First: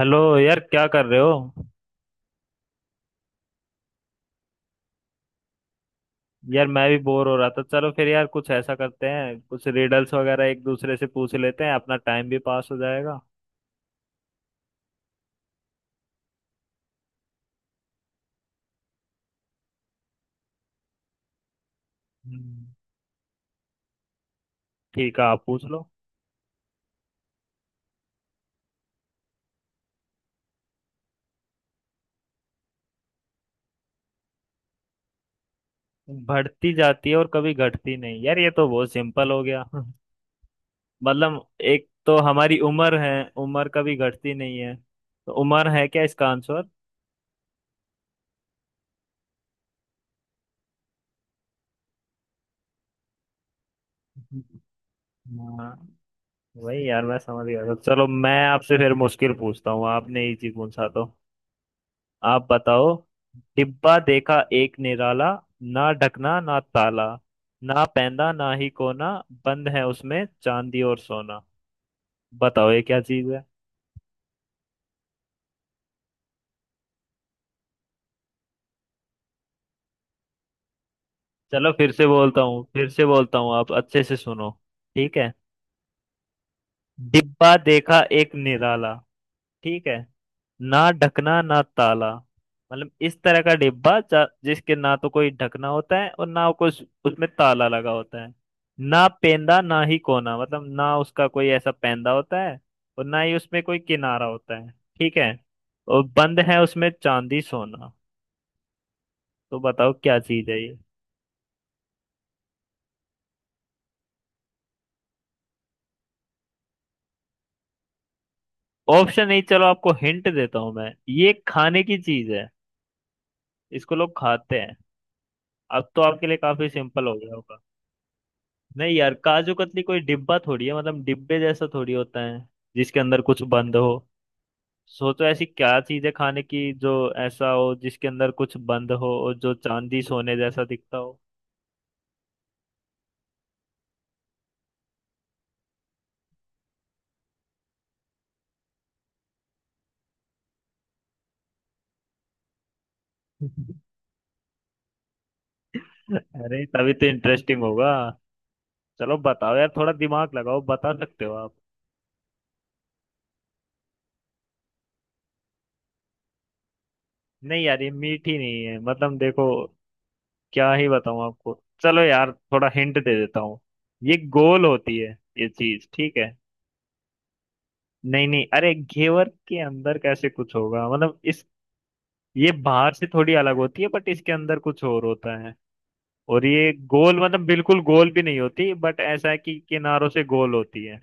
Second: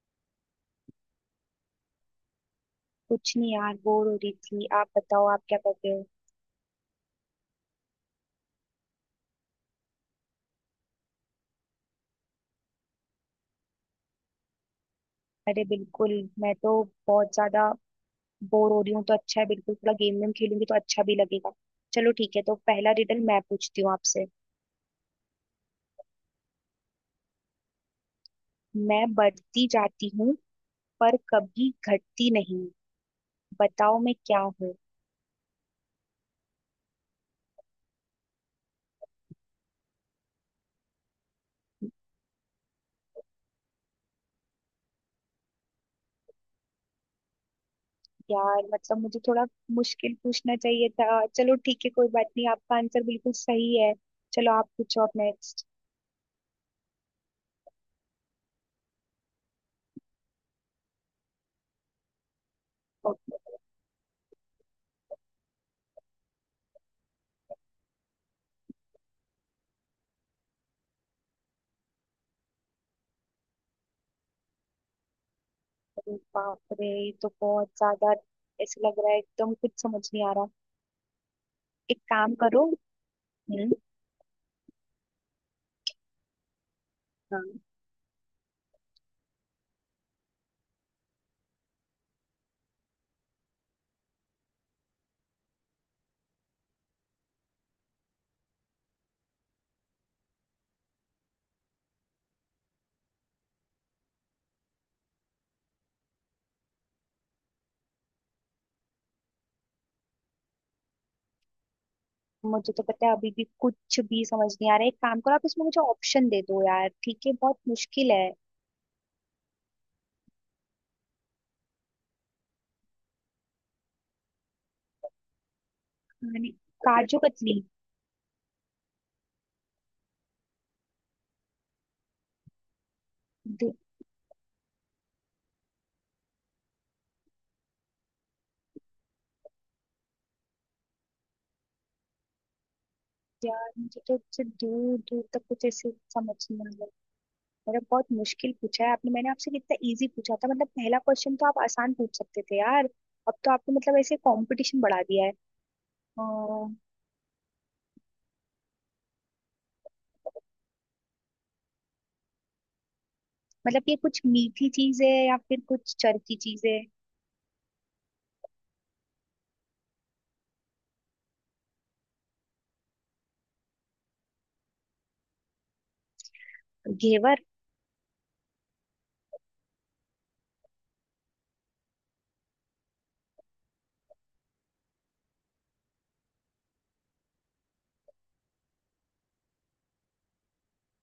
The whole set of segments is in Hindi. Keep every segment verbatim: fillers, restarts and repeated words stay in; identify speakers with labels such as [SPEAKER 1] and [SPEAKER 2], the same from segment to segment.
[SPEAKER 1] हेलो यार, क्या कर रहे हो।
[SPEAKER 2] कुछ नहीं यार, बोर हो रही थी। आप बताओ, आप क्या कर रहे हो।
[SPEAKER 1] यार, मैं भी बोर हो रहा था। चलो फिर यार कुछ ऐसा करते हैं, कुछ रिडल्स वगैरह एक दूसरे से पूछ लेते हैं, अपना टाइम भी पास हो जाएगा।
[SPEAKER 2] अरे बिल्कुल। मैं तो बहुत ज्यादा बोर हो रही हूँ, तो अच्छा है, बिल्कुल थोड़ा गेम वेम खेलूंगी तो अच्छा भी लगेगा। चलो ठीक है, तो
[SPEAKER 1] हम्म,
[SPEAKER 2] पहला रिडल मैं पूछती हूँ आपसे।
[SPEAKER 1] ठीक है, आप पूछ लो।
[SPEAKER 2] मैं बढ़ती जाती हूँ, पर कभी घटती नहीं। बताओ मैं क्या हूँ।
[SPEAKER 1] बढ़ती जाती है और कभी घटती नहीं, यार ये तो बहुत सिंपल हो गया। मतलब एक तो हमारी उम्र है। उम्र कभी घटती नहीं है, तो उम्र है क्या इसका आंसर।
[SPEAKER 2] यार मतलब मुझे थोड़ा मुश्किल पूछना चाहिए था। चलो ठीक है, कोई बात नहीं, आपका आंसर बिल्कुल सही है। चलो आप पूछो, आप नेक्स्ट।
[SPEAKER 1] हाँ, वही यार, मैं समझ गया था। चलो मैं आपसे फिर मुश्किल पूछता हूँ, आपने इजी पूछा तो। आप बताओ। डिब्बा देखा एक निराला, ना ढकना ना ताला, ना पैंदा ना ही कोना, बंद है उसमें चांदी और सोना। बताओ ये क्या चीज है।
[SPEAKER 2] बाप रे, ये तो बहुत ज्यादा ऐसे लग रहा है, एकदम कुछ समझ नहीं आ रहा।
[SPEAKER 1] चलो फिर
[SPEAKER 2] एक
[SPEAKER 1] से
[SPEAKER 2] काम
[SPEAKER 1] बोलता हूँ,
[SPEAKER 2] करो।
[SPEAKER 1] फिर से बोलता हूँ,
[SPEAKER 2] हम्म।
[SPEAKER 1] आप अच्छे से सुनो। ठीक है।
[SPEAKER 2] हाँ।
[SPEAKER 1] डिब्बा देखा एक निराला। ठीक है। ना ढकना ना ताला, मतलब इस तरह का डिब्बा जा- जिसके ना तो कोई ढकना होता है और ना कुछ उसमें ताला लगा होता है। ना पेंदा ना ही कोना, मतलब ना उसका कोई ऐसा पेंदा होता है और ना ही उसमें कोई किनारा होता है। ठीक है। और बंद है उसमें चांदी सोना। तो बताओ क्या चीज है ये।
[SPEAKER 2] मुझे तो पता है अभी भी कुछ भी समझ नहीं आ रहा है। एक काम करो, आप इसमें मुझे ऑप्शन दे दो यार, ठीक है? बहुत मुश्किल है।
[SPEAKER 1] ऑप्शन नहीं, चलो आपको हिंट देता हूं मैं। ये खाने की चीज है, इसको लोग खाते हैं। अब तो आपके लिए
[SPEAKER 2] खाने,
[SPEAKER 1] काफी सिंपल हो
[SPEAKER 2] काजू
[SPEAKER 1] गया होगा।
[SPEAKER 2] कतली।
[SPEAKER 1] नहीं यार, काजू कतली कोई डिब्बा थोड़ी है, मतलब डिब्बे जैसा थोड़ी होता है जिसके अंदर कुछ
[SPEAKER 2] दू-
[SPEAKER 1] बंद हो। सोचो ऐसी क्या चीज है खाने की जो ऐसा हो जिसके अंदर कुछ बंद हो और जो चांदी सोने जैसा दिखता हो।
[SPEAKER 2] यार मुझे तो इससे दूर दूर तक कुछ ऐसे समझ नहीं आ रहा है। मतलब बहुत मुश्किल पूछा है आपने, मैंने आपसे कितना इजी पूछा था। मतलब पहला क्वेश्चन तो आप आसान पूछ सकते थे यार। अब तो आपने मतलब ऐसे कंपटीशन बढ़ा दिया है। अ,
[SPEAKER 1] अरे तभी तो इंटरेस्टिंग होगा। चलो बताओ यार, थोड़ा दिमाग लगाओ, बता सकते हो आप।
[SPEAKER 2] मतलब ये कुछ मीठी चीज है या फिर कुछ चरखी चीज है?
[SPEAKER 1] नहीं यार, ये मीठी नहीं है। मतलब देखो, क्या ही बताऊं आपको। चलो यार थोड़ा हिंट दे देता हूँ। ये गोल होती है ये चीज, ठीक है।
[SPEAKER 2] घेवर?
[SPEAKER 1] नहीं नहीं, अरे घेवर के अंदर कैसे कुछ होगा, मतलब इस, ये बाहर से थोड़ी अलग होती है बट इसके अंदर कुछ और होता है। और ये गोल, मतलब बिल्कुल गोल भी नहीं होती, बट ऐसा है कि किनारों से गोल होती है।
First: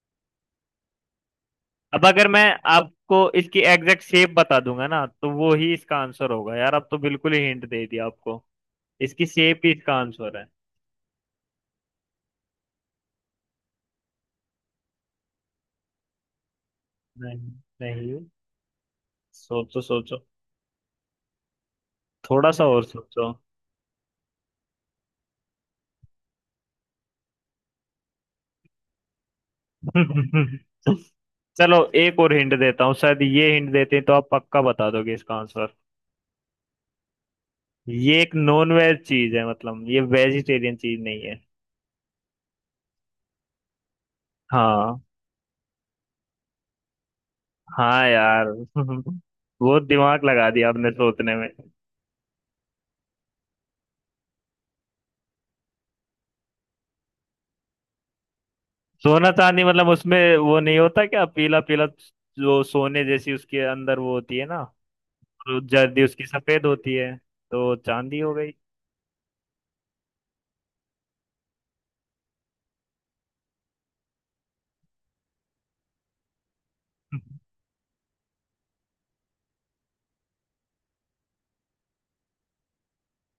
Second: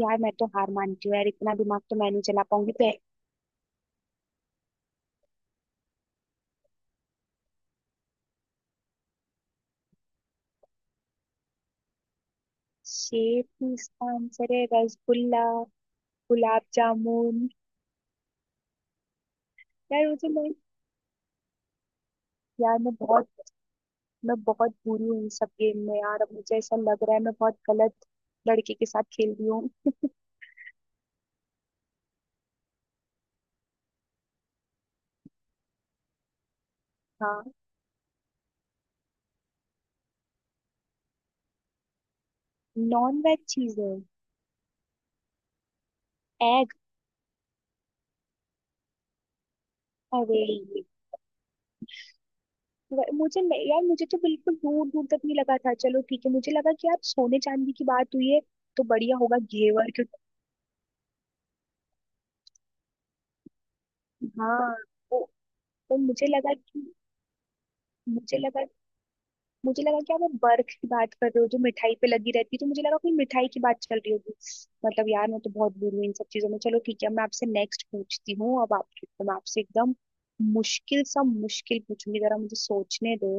[SPEAKER 2] यार मैं तो हार मानती हूँ, यार इतना दिमाग तो
[SPEAKER 1] अब
[SPEAKER 2] मैं नहीं
[SPEAKER 1] अगर मैं
[SPEAKER 2] चला पाऊंगी तो।
[SPEAKER 1] आपको इसकी एग्जैक्ट शेप बता दूंगा ना तो वो ही इसका आंसर होगा, यार अब तो बिल्कुल ही हिंट दे दिया आपको। इसकी शेप ही इसका आंसर है।
[SPEAKER 2] शेप ही इसका आंसर है? रसगुल्ला? गुलाब जामुन?
[SPEAKER 1] नहीं, नहीं, सोचो
[SPEAKER 2] यार
[SPEAKER 1] सोचो।
[SPEAKER 2] मुझे मैं
[SPEAKER 1] थोड़ा सा
[SPEAKER 2] यार
[SPEAKER 1] और
[SPEAKER 2] मैं बहुत
[SPEAKER 1] सोचो।
[SPEAKER 2] मैं बहुत बुरी हूँ इन सब गेम में। यार अब मुझे ऐसा लग रहा है मैं बहुत गलत लड़के के साथ खेल रही हूँ।
[SPEAKER 1] चलो एक और हिंट देता हूँ, शायद ये हिंट देते हैं तो आप पक्का बता दोगे इसका आंसर।
[SPEAKER 2] हाँ।
[SPEAKER 1] ये एक नॉन वेज चीज है, मतलब ये वेजिटेरियन चीज नहीं है।
[SPEAKER 2] नॉन वेज चीजें?
[SPEAKER 1] हाँ।
[SPEAKER 2] एग?
[SPEAKER 1] हाँ यार। बहुत दिमाग
[SPEAKER 2] अरे
[SPEAKER 1] लगा दिया आपने सोचने में।
[SPEAKER 2] व- मुझे नहीं- यार मुझे तो बिल्कुल दूर दूर तक नहीं लगा था। चलो ठीक है, मुझे लगा कि यार सोने चांदी की बात हुई है, तो बढ़िया
[SPEAKER 1] सोना
[SPEAKER 2] होगा
[SPEAKER 1] चांदी, मतलब
[SPEAKER 2] घेवर क्योंकि।
[SPEAKER 1] उसमें वो नहीं होता क्या, पीला पीला जो सोने जैसी उसके अंदर वो होती है ना।
[SPEAKER 2] हाँ। तो,
[SPEAKER 1] और
[SPEAKER 2] तो
[SPEAKER 1] जर्दी उसकी
[SPEAKER 2] मुझे लगा
[SPEAKER 1] सफेद
[SPEAKER 2] कि
[SPEAKER 1] होती है, तो चांदी हो
[SPEAKER 2] मुझे
[SPEAKER 1] गई।
[SPEAKER 2] लगा मुझे लगा कि आप वो बर्फ की बात कर रहे हो जो मिठाई पे लगी रहती है, तो मुझे लगा कोई मिठाई की बात चल रही होगी। मतलब यार मैं तो बहुत बुरी हूँ इन सब चीजों में। चलो ठीक है, अब मैं आपसे नेक्स्ट पूछती हूँ। अब आपके तो, मैं आपसे एकदम मुश्किल सा मुश्किल पूछूंगी। जरा मुझे सोचने दो।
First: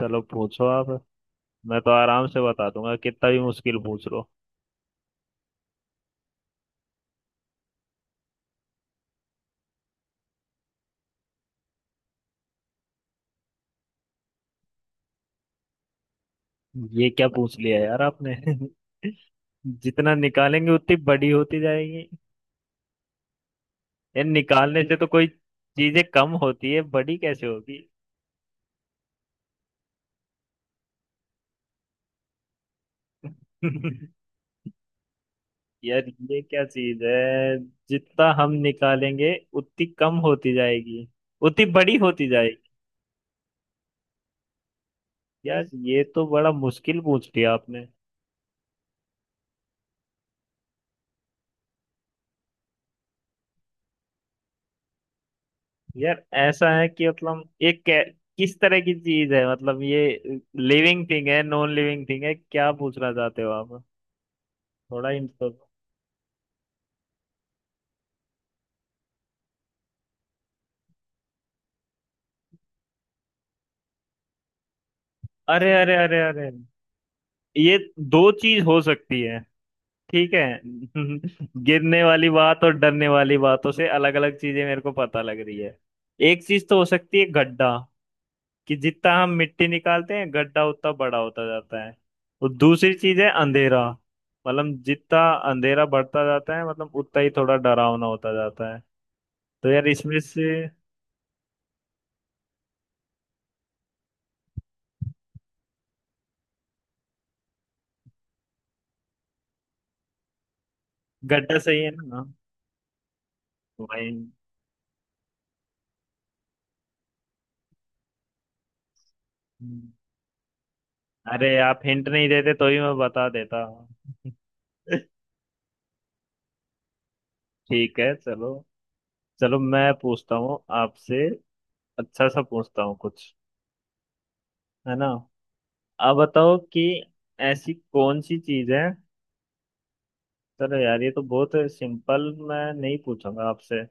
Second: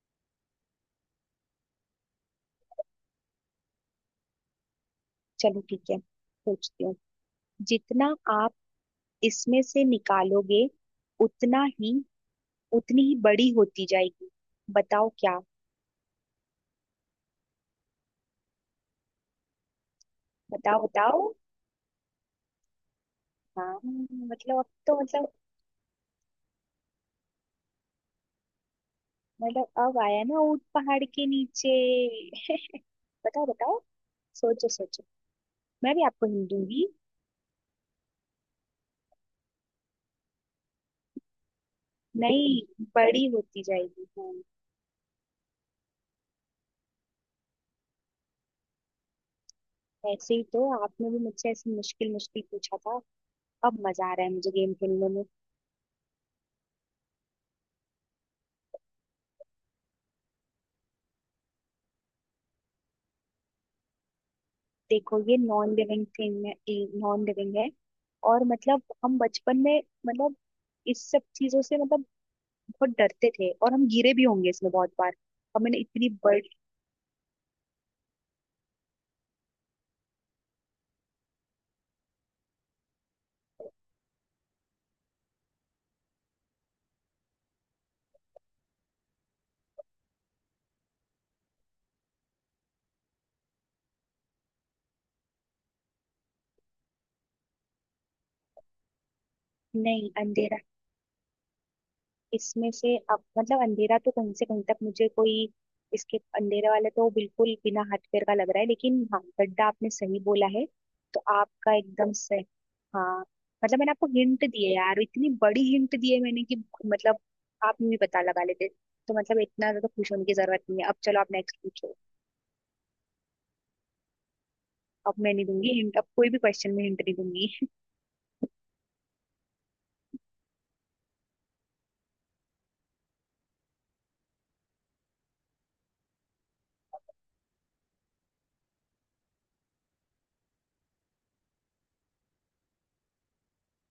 [SPEAKER 1] चलो पूछो आप, मैं तो आराम से बता दूंगा कितना भी मुश्किल पूछ लो।
[SPEAKER 2] चलो ठीक है, पूछती हूँ। जितना आप इसमें से निकालोगे, उतना ही, उतनी ही बड़ी होती जाएगी। बताओ क्या?
[SPEAKER 1] ये क्या पूछ लिया यार आपने। जितना निकालेंगे
[SPEAKER 2] बताओ
[SPEAKER 1] उतनी बड़ी
[SPEAKER 2] बताओ।
[SPEAKER 1] होती जाएगी।
[SPEAKER 2] हाँ
[SPEAKER 1] यार
[SPEAKER 2] मतलब अब
[SPEAKER 1] निकालने से
[SPEAKER 2] तो
[SPEAKER 1] तो कोई
[SPEAKER 2] मतलब,
[SPEAKER 1] चीजें कम होती है, बड़ी कैसे होगी।
[SPEAKER 2] मतलब अब आया ना ऊंट पहाड़ के नीचे। बताओ बताओ, सोचो सोचो। मैं भी
[SPEAKER 1] यार
[SPEAKER 2] आपको
[SPEAKER 1] ये क्या
[SPEAKER 2] हिलूंगी।
[SPEAKER 1] चीज है। जितना हम निकालेंगे उतनी कम होती जाएगी, उतनी बड़ी होती जाएगी।
[SPEAKER 2] नहीं, बड़ी होती जाएगी, हाँ।
[SPEAKER 1] यार ये तो बड़ा मुश्किल पूछ लिया आपने।
[SPEAKER 2] ऐसे ही तो आपने भी मुझसे ऐसे मुश्किल मुश्किल पूछा था। अब मजा आ रहा है मुझे गेम खेलने में।
[SPEAKER 1] यार ऐसा है कि मतलब ये कै- किस तरह की चीज है, मतलब ये लिविंग थिंग है, नॉन लिविंग थिंग है, क्या पूछना चाहते हो आप। थोड़ा
[SPEAKER 2] देखो
[SPEAKER 1] हिंट
[SPEAKER 2] ये
[SPEAKER 1] दो।
[SPEAKER 2] नॉन लिविंग थिंग है। नॉन लिविंग है। और मतलब हम बचपन में, मतलब इस सब चीजों से, मतलब बहुत डरते थे और हम गिरे भी होंगे इसमें बहुत बार।
[SPEAKER 1] अरे
[SPEAKER 2] हमने
[SPEAKER 1] अरे
[SPEAKER 2] इतनी
[SPEAKER 1] अरे अरे,
[SPEAKER 2] बड़ी।
[SPEAKER 1] ये दो चीज हो सकती है। ठीक है। गिरने वाली बात और डरने वाली बातों से अलग अलग चीजें मेरे को पता लग रही है। एक चीज तो हो सकती है गड्ढा, कि जितना हम मिट्टी निकालते हैं गड्ढा उतना बड़ा होता जाता है। और दूसरी चीज है अंधेरा, मतलब जितना अंधेरा बढ़ता जाता है मतलब उतना ही थोड़ा डरावना होता जाता है। तो यार
[SPEAKER 2] नहीं,
[SPEAKER 1] इसमें से
[SPEAKER 2] अंधेरा, इसमें से, अब मतलब अंधेरा तो कहीं से कहीं तक मुझे कोई, इसके अंधेरे वाला तो बिल्कुल बिना हथकड़ का लग रहा है। लेकिन हाँ, गड्ढा आपने सही बोला है, तो
[SPEAKER 1] गड्ढा
[SPEAKER 2] आपका
[SPEAKER 1] सही है
[SPEAKER 2] एकदम
[SPEAKER 1] ना।
[SPEAKER 2] सही। हाँ, मतलब मैंने आपको
[SPEAKER 1] भाई,
[SPEAKER 2] हिंट दिए यार, इतनी बड़ी हिंट दिए मैंने कि मतलब आप भी पता लगा लेते, तो मतलब इतना ज्यादा खुश होने की जरूरत नहीं है अब। चलो आप
[SPEAKER 1] अरे
[SPEAKER 2] नेक्स्ट
[SPEAKER 1] आप
[SPEAKER 2] पूछो।
[SPEAKER 1] हिंट नहीं देते तो ही मैं बता देता।
[SPEAKER 2] अब मैं नहीं दूंगी हिंट, अब कोई भी क्वेश्चन में हिंट नहीं दूंगी।
[SPEAKER 1] ठीक है, चलो। चलो मैं पूछता हूँ आपसे, अच्छा सा पूछता हूँ कुछ, है ना। आप बताओ कि ऐसी कौन सी चीज है। चलो यार ये तो बहुत सिंपल, मैं नहीं पूछूंगा आपसे।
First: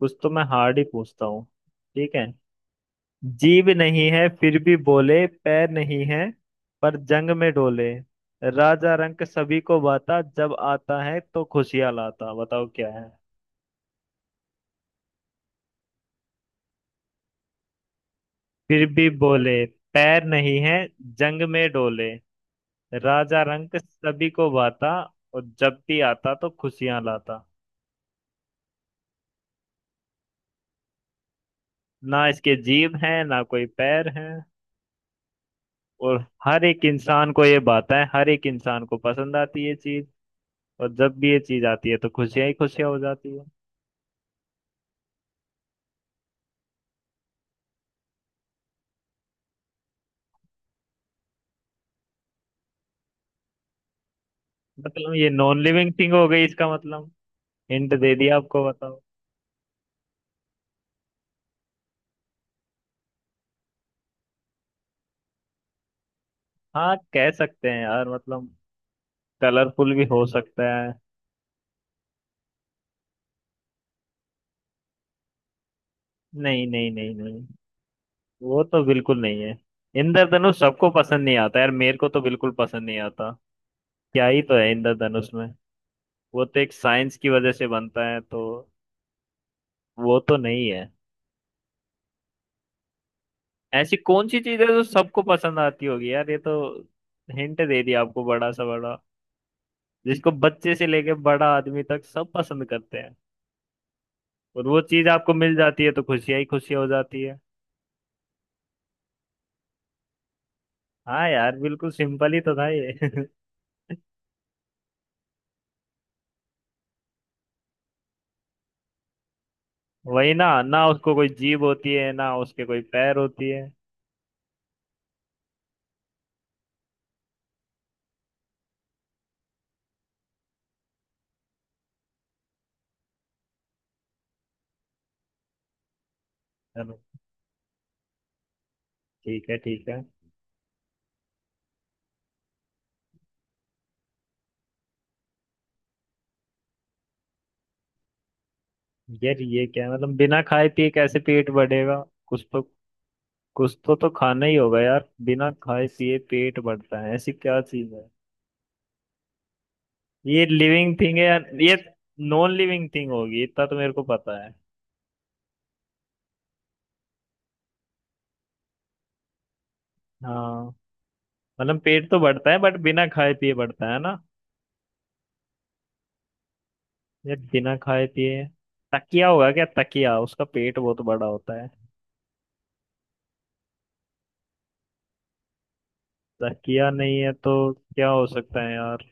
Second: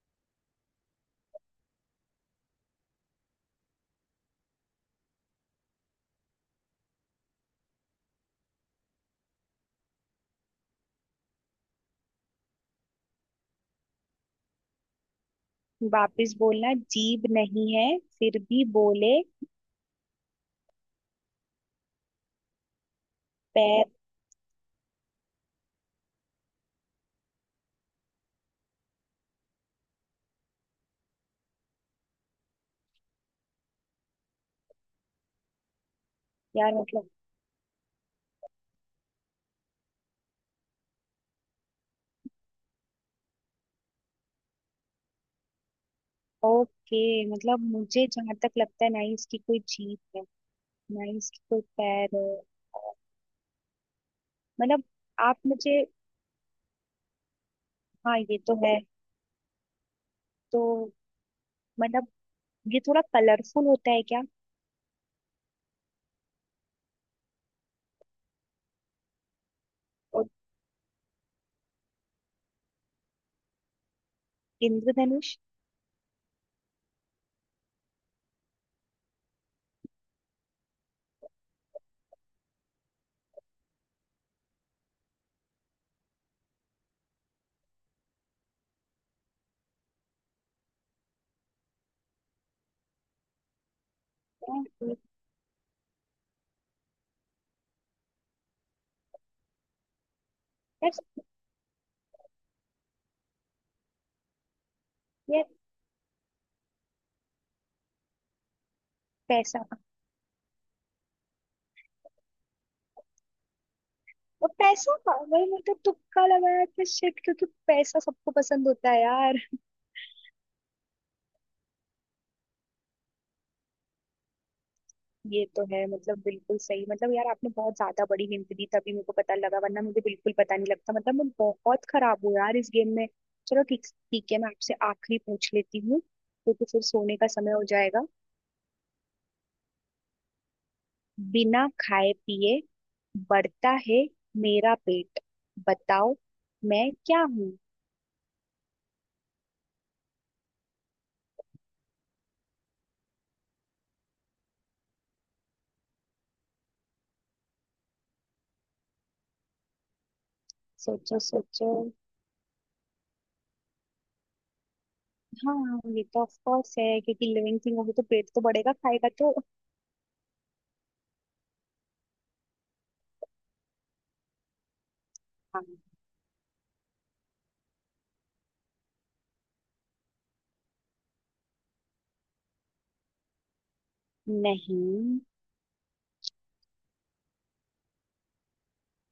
[SPEAKER 1] कुछ तो मैं हार्ड ही पूछता हूँ। ठीक है। जीभ नहीं है फिर भी बोले, पैर नहीं है पर जंग में डोले, राजा रंक सभी को बाता, जब आता है तो खुशियां लाता। बताओ क्या है।
[SPEAKER 2] वापस बोलना। जीभ नहीं है फिर भी
[SPEAKER 1] फिर भी
[SPEAKER 2] बोले।
[SPEAKER 1] बोले, पैर नहीं है, जंग में डोले, राजा रंक
[SPEAKER 2] पैर।
[SPEAKER 1] सभी को भाता, और जब भी आता तो खुशियां लाता। ना इसके जीभ हैं ना कोई पैर हैं। और हर
[SPEAKER 2] यार
[SPEAKER 1] एक
[SPEAKER 2] मतलब,
[SPEAKER 1] इंसान को ये बात है, हर एक इंसान को पसंद आती है ये चीज। और जब भी ये चीज आती है तो खुशियां ही खुशियां हो जाती है।
[SPEAKER 2] ओके, मतलब मुझे जहां तक लगता है, ना ही इसकी कोई जीभ है, ना ही इसकी कोई पैर है। और- मतलब
[SPEAKER 1] मतलब ये
[SPEAKER 2] आप
[SPEAKER 1] नॉन
[SPEAKER 2] मुझे।
[SPEAKER 1] लिविंग थिंग हो गई इसका मतलब। हिंट दे
[SPEAKER 2] हाँ
[SPEAKER 1] दिया
[SPEAKER 2] ये तो
[SPEAKER 1] आपको,
[SPEAKER 2] है,
[SPEAKER 1] बताओ।
[SPEAKER 2] तो मतलब ये थोड़ा कलरफुल होता है क्या?
[SPEAKER 1] हाँ, कह सकते हैं यार, मतलब कलरफुल भी हो
[SPEAKER 2] और
[SPEAKER 1] सकता है।
[SPEAKER 2] इंद्रधनुष?
[SPEAKER 1] नहीं नहीं नहीं नहीं, वो तो बिल्कुल नहीं है। इंद्रधनुष सबको पसंद नहीं आता यार, मेरे को तो बिल्कुल पसंद नहीं आता। क्या ही तो है इंद्रधनुष में, वो तो एक साइंस की वजह से बनता है, तो वो तो नहीं है। ऐसी कौन सी चीज है जो
[SPEAKER 2] यार,
[SPEAKER 1] सबको पसंद आती होगी, यार ये तो हिंट दे दिया आपको बड़ा सा बड़ा। जिसको बच्चे से लेके बड़ा आदमी तक सब पसंद करते हैं, और वो चीज आपको
[SPEAKER 2] यार,
[SPEAKER 1] मिल जाती है तो खुशियां ही खुशियां हो जाती है।
[SPEAKER 2] पैसा?
[SPEAKER 1] हाँ यार, बिल्कुल सिंपल ही तो था ये।
[SPEAKER 2] और पैसा का वही मतलब, तुक्का लगाया था। शिट, क्योंकि पैसा सबको पसंद होता है यार।
[SPEAKER 1] वही ना, ना उसको कोई जीभ होती है ना उसके कोई पैर होती है।
[SPEAKER 2] ये तो है, मतलब बिल्कुल सही। मतलब यार आपने बहुत ज्यादा बड़ी हिंट दी तभी मेरे को पता लगा, वरना मुझे बिल्कुल पता नहीं लगता। मतलब मैं बहुत खराब हूँ यार इस गेम में। चलो ठीक ठीक है, मैं आपसे आखिरी पूछ लेती हूँ, क्योंकि फिर
[SPEAKER 1] चलो
[SPEAKER 2] सोने का समय हो जाएगा।
[SPEAKER 1] ठीक है, ठीक है।
[SPEAKER 2] बिना खाए पिए बढ़ता है मेरा पेट। बताओ मैं क्या हूँ।
[SPEAKER 1] यार ये क्या, मतलब बिना खाए पिए कैसे पेट बढ़ेगा, कुछ तो, कुछ तो तो खाना ही होगा यार। बिना खाए पिए पेट बढ़ता है, ऐसी क्या चीज है। ये लिविंग थिंग
[SPEAKER 2] सोचो
[SPEAKER 1] है यार
[SPEAKER 2] सोचो।
[SPEAKER 1] ये, नॉन लिविंग थिंग होगी, इतना तो मेरे को पता है।
[SPEAKER 2] हाँ ये तो ऑफ कोर्स है, क्योंकि लिविंग थिंग होगी तो पेट तो बढ़ेगा, खाएगा तो।
[SPEAKER 1] हाँ। मतलब पेट तो बढ़ता है बट बिना खाए पिए बढ़ता है ना।
[SPEAKER 2] हाँ।
[SPEAKER 1] ये बिना खाए पिए, तकिया होगा क्या, तकिया उसका पेट बहुत बड़ा होता है।
[SPEAKER 2] नहीं।
[SPEAKER 1] तकिया नहीं है तो क्या हो सकता है यार,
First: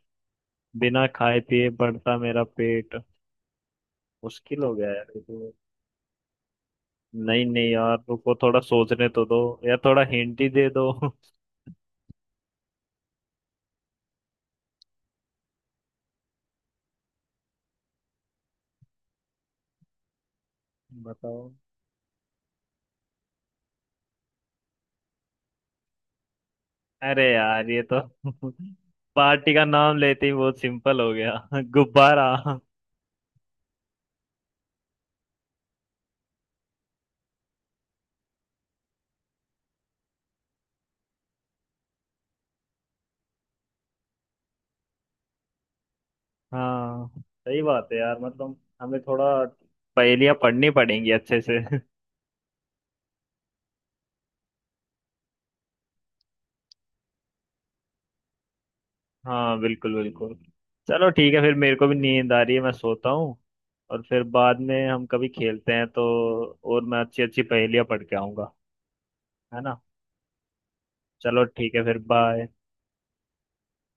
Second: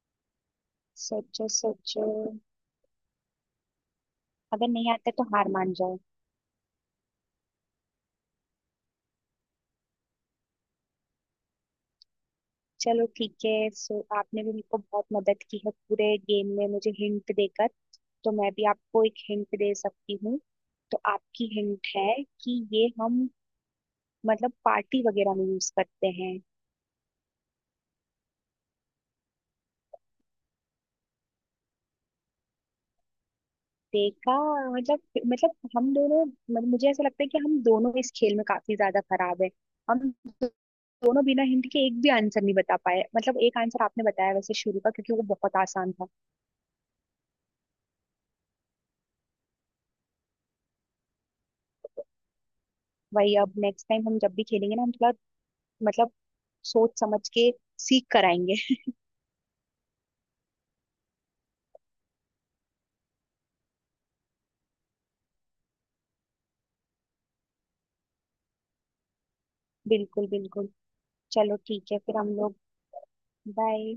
[SPEAKER 1] बिना खाए
[SPEAKER 2] सोचो
[SPEAKER 1] पिए
[SPEAKER 2] सोचो।
[SPEAKER 1] बढ़ता मेरा पेट। मुश्किल
[SPEAKER 2] अगर
[SPEAKER 1] हो गया
[SPEAKER 2] नहीं आता
[SPEAKER 1] यार ये
[SPEAKER 2] तो हार
[SPEAKER 1] तो।
[SPEAKER 2] मान जाओ।
[SPEAKER 1] नहीं नहीं यार, रुको थोड़ा सोचने तो दो। या थोड़ा हिंट ही दे दो।
[SPEAKER 2] चलो ठीक है, सो आपने भी मेरे को बहुत मदद की है पूरे गेम में मुझे हिंट देकर, तो मैं भी आपको एक हिंट दे सकती हूँ। तो
[SPEAKER 1] बताओ।
[SPEAKER 2] आपकी हिंट है, कि ये हम मतलब पार्टी वगैरह में यूज करते हैं।
[SPEAKER 1] अरे यार ये तो। पार्टी का नाम लेते ही बहुत सिंपल हो गया। गुब्बारा।
[SPEAKER 2] देखा! मतलब मतलब हम दोनों, मतलब मुझे ऐसा लगता है कि हम दोनों इस खेल में काफी ज्यादा खराब है। हम दोनों बिना हिंट के एक भी आंसर नहीं बता पाए। मतलब एक आंसर आपने बताया वैसे शुरू का, क्योंकि वो बहुत आसान था।
[SPEAKER 1] हाँ सही बात है यार, मतलब हमें थोड़ा पहेलियां पढ़नी पड़ेंगी अच्छे से।
[SPEAKER 2] वही, अब नेक्स्ट टाइम हम जब भी खेलेंगे ना, हम थोड़ा मतलब सोच समझ के सीख कराएंगे।
[SPEAKER 1] हाँ बिल्कुल बिल्कुल। चलो ठीक है, फिर मेरे को भी नींद आ रही है, मैं सोता हूँ। और फिर बाद में हम कभी खेलते हैं तो, और मैं अच्छी अच्छी पहेलियां पढ़ के आऊंगा, है ना।
[SPEAKER 2] बिल्कुल, बिल्कुल।
[SPEAKER 1] चलो
[SPEAKER 2] चलो
[SPEAKER 1] ठीक है,
[SPEAKER 2] ठीक
[SPEAKER 1] फिर
[SPEAKER 2] है, फिर हम
[SPEAKER 1] बाय।
[SPEAKER 2] लोग बाय।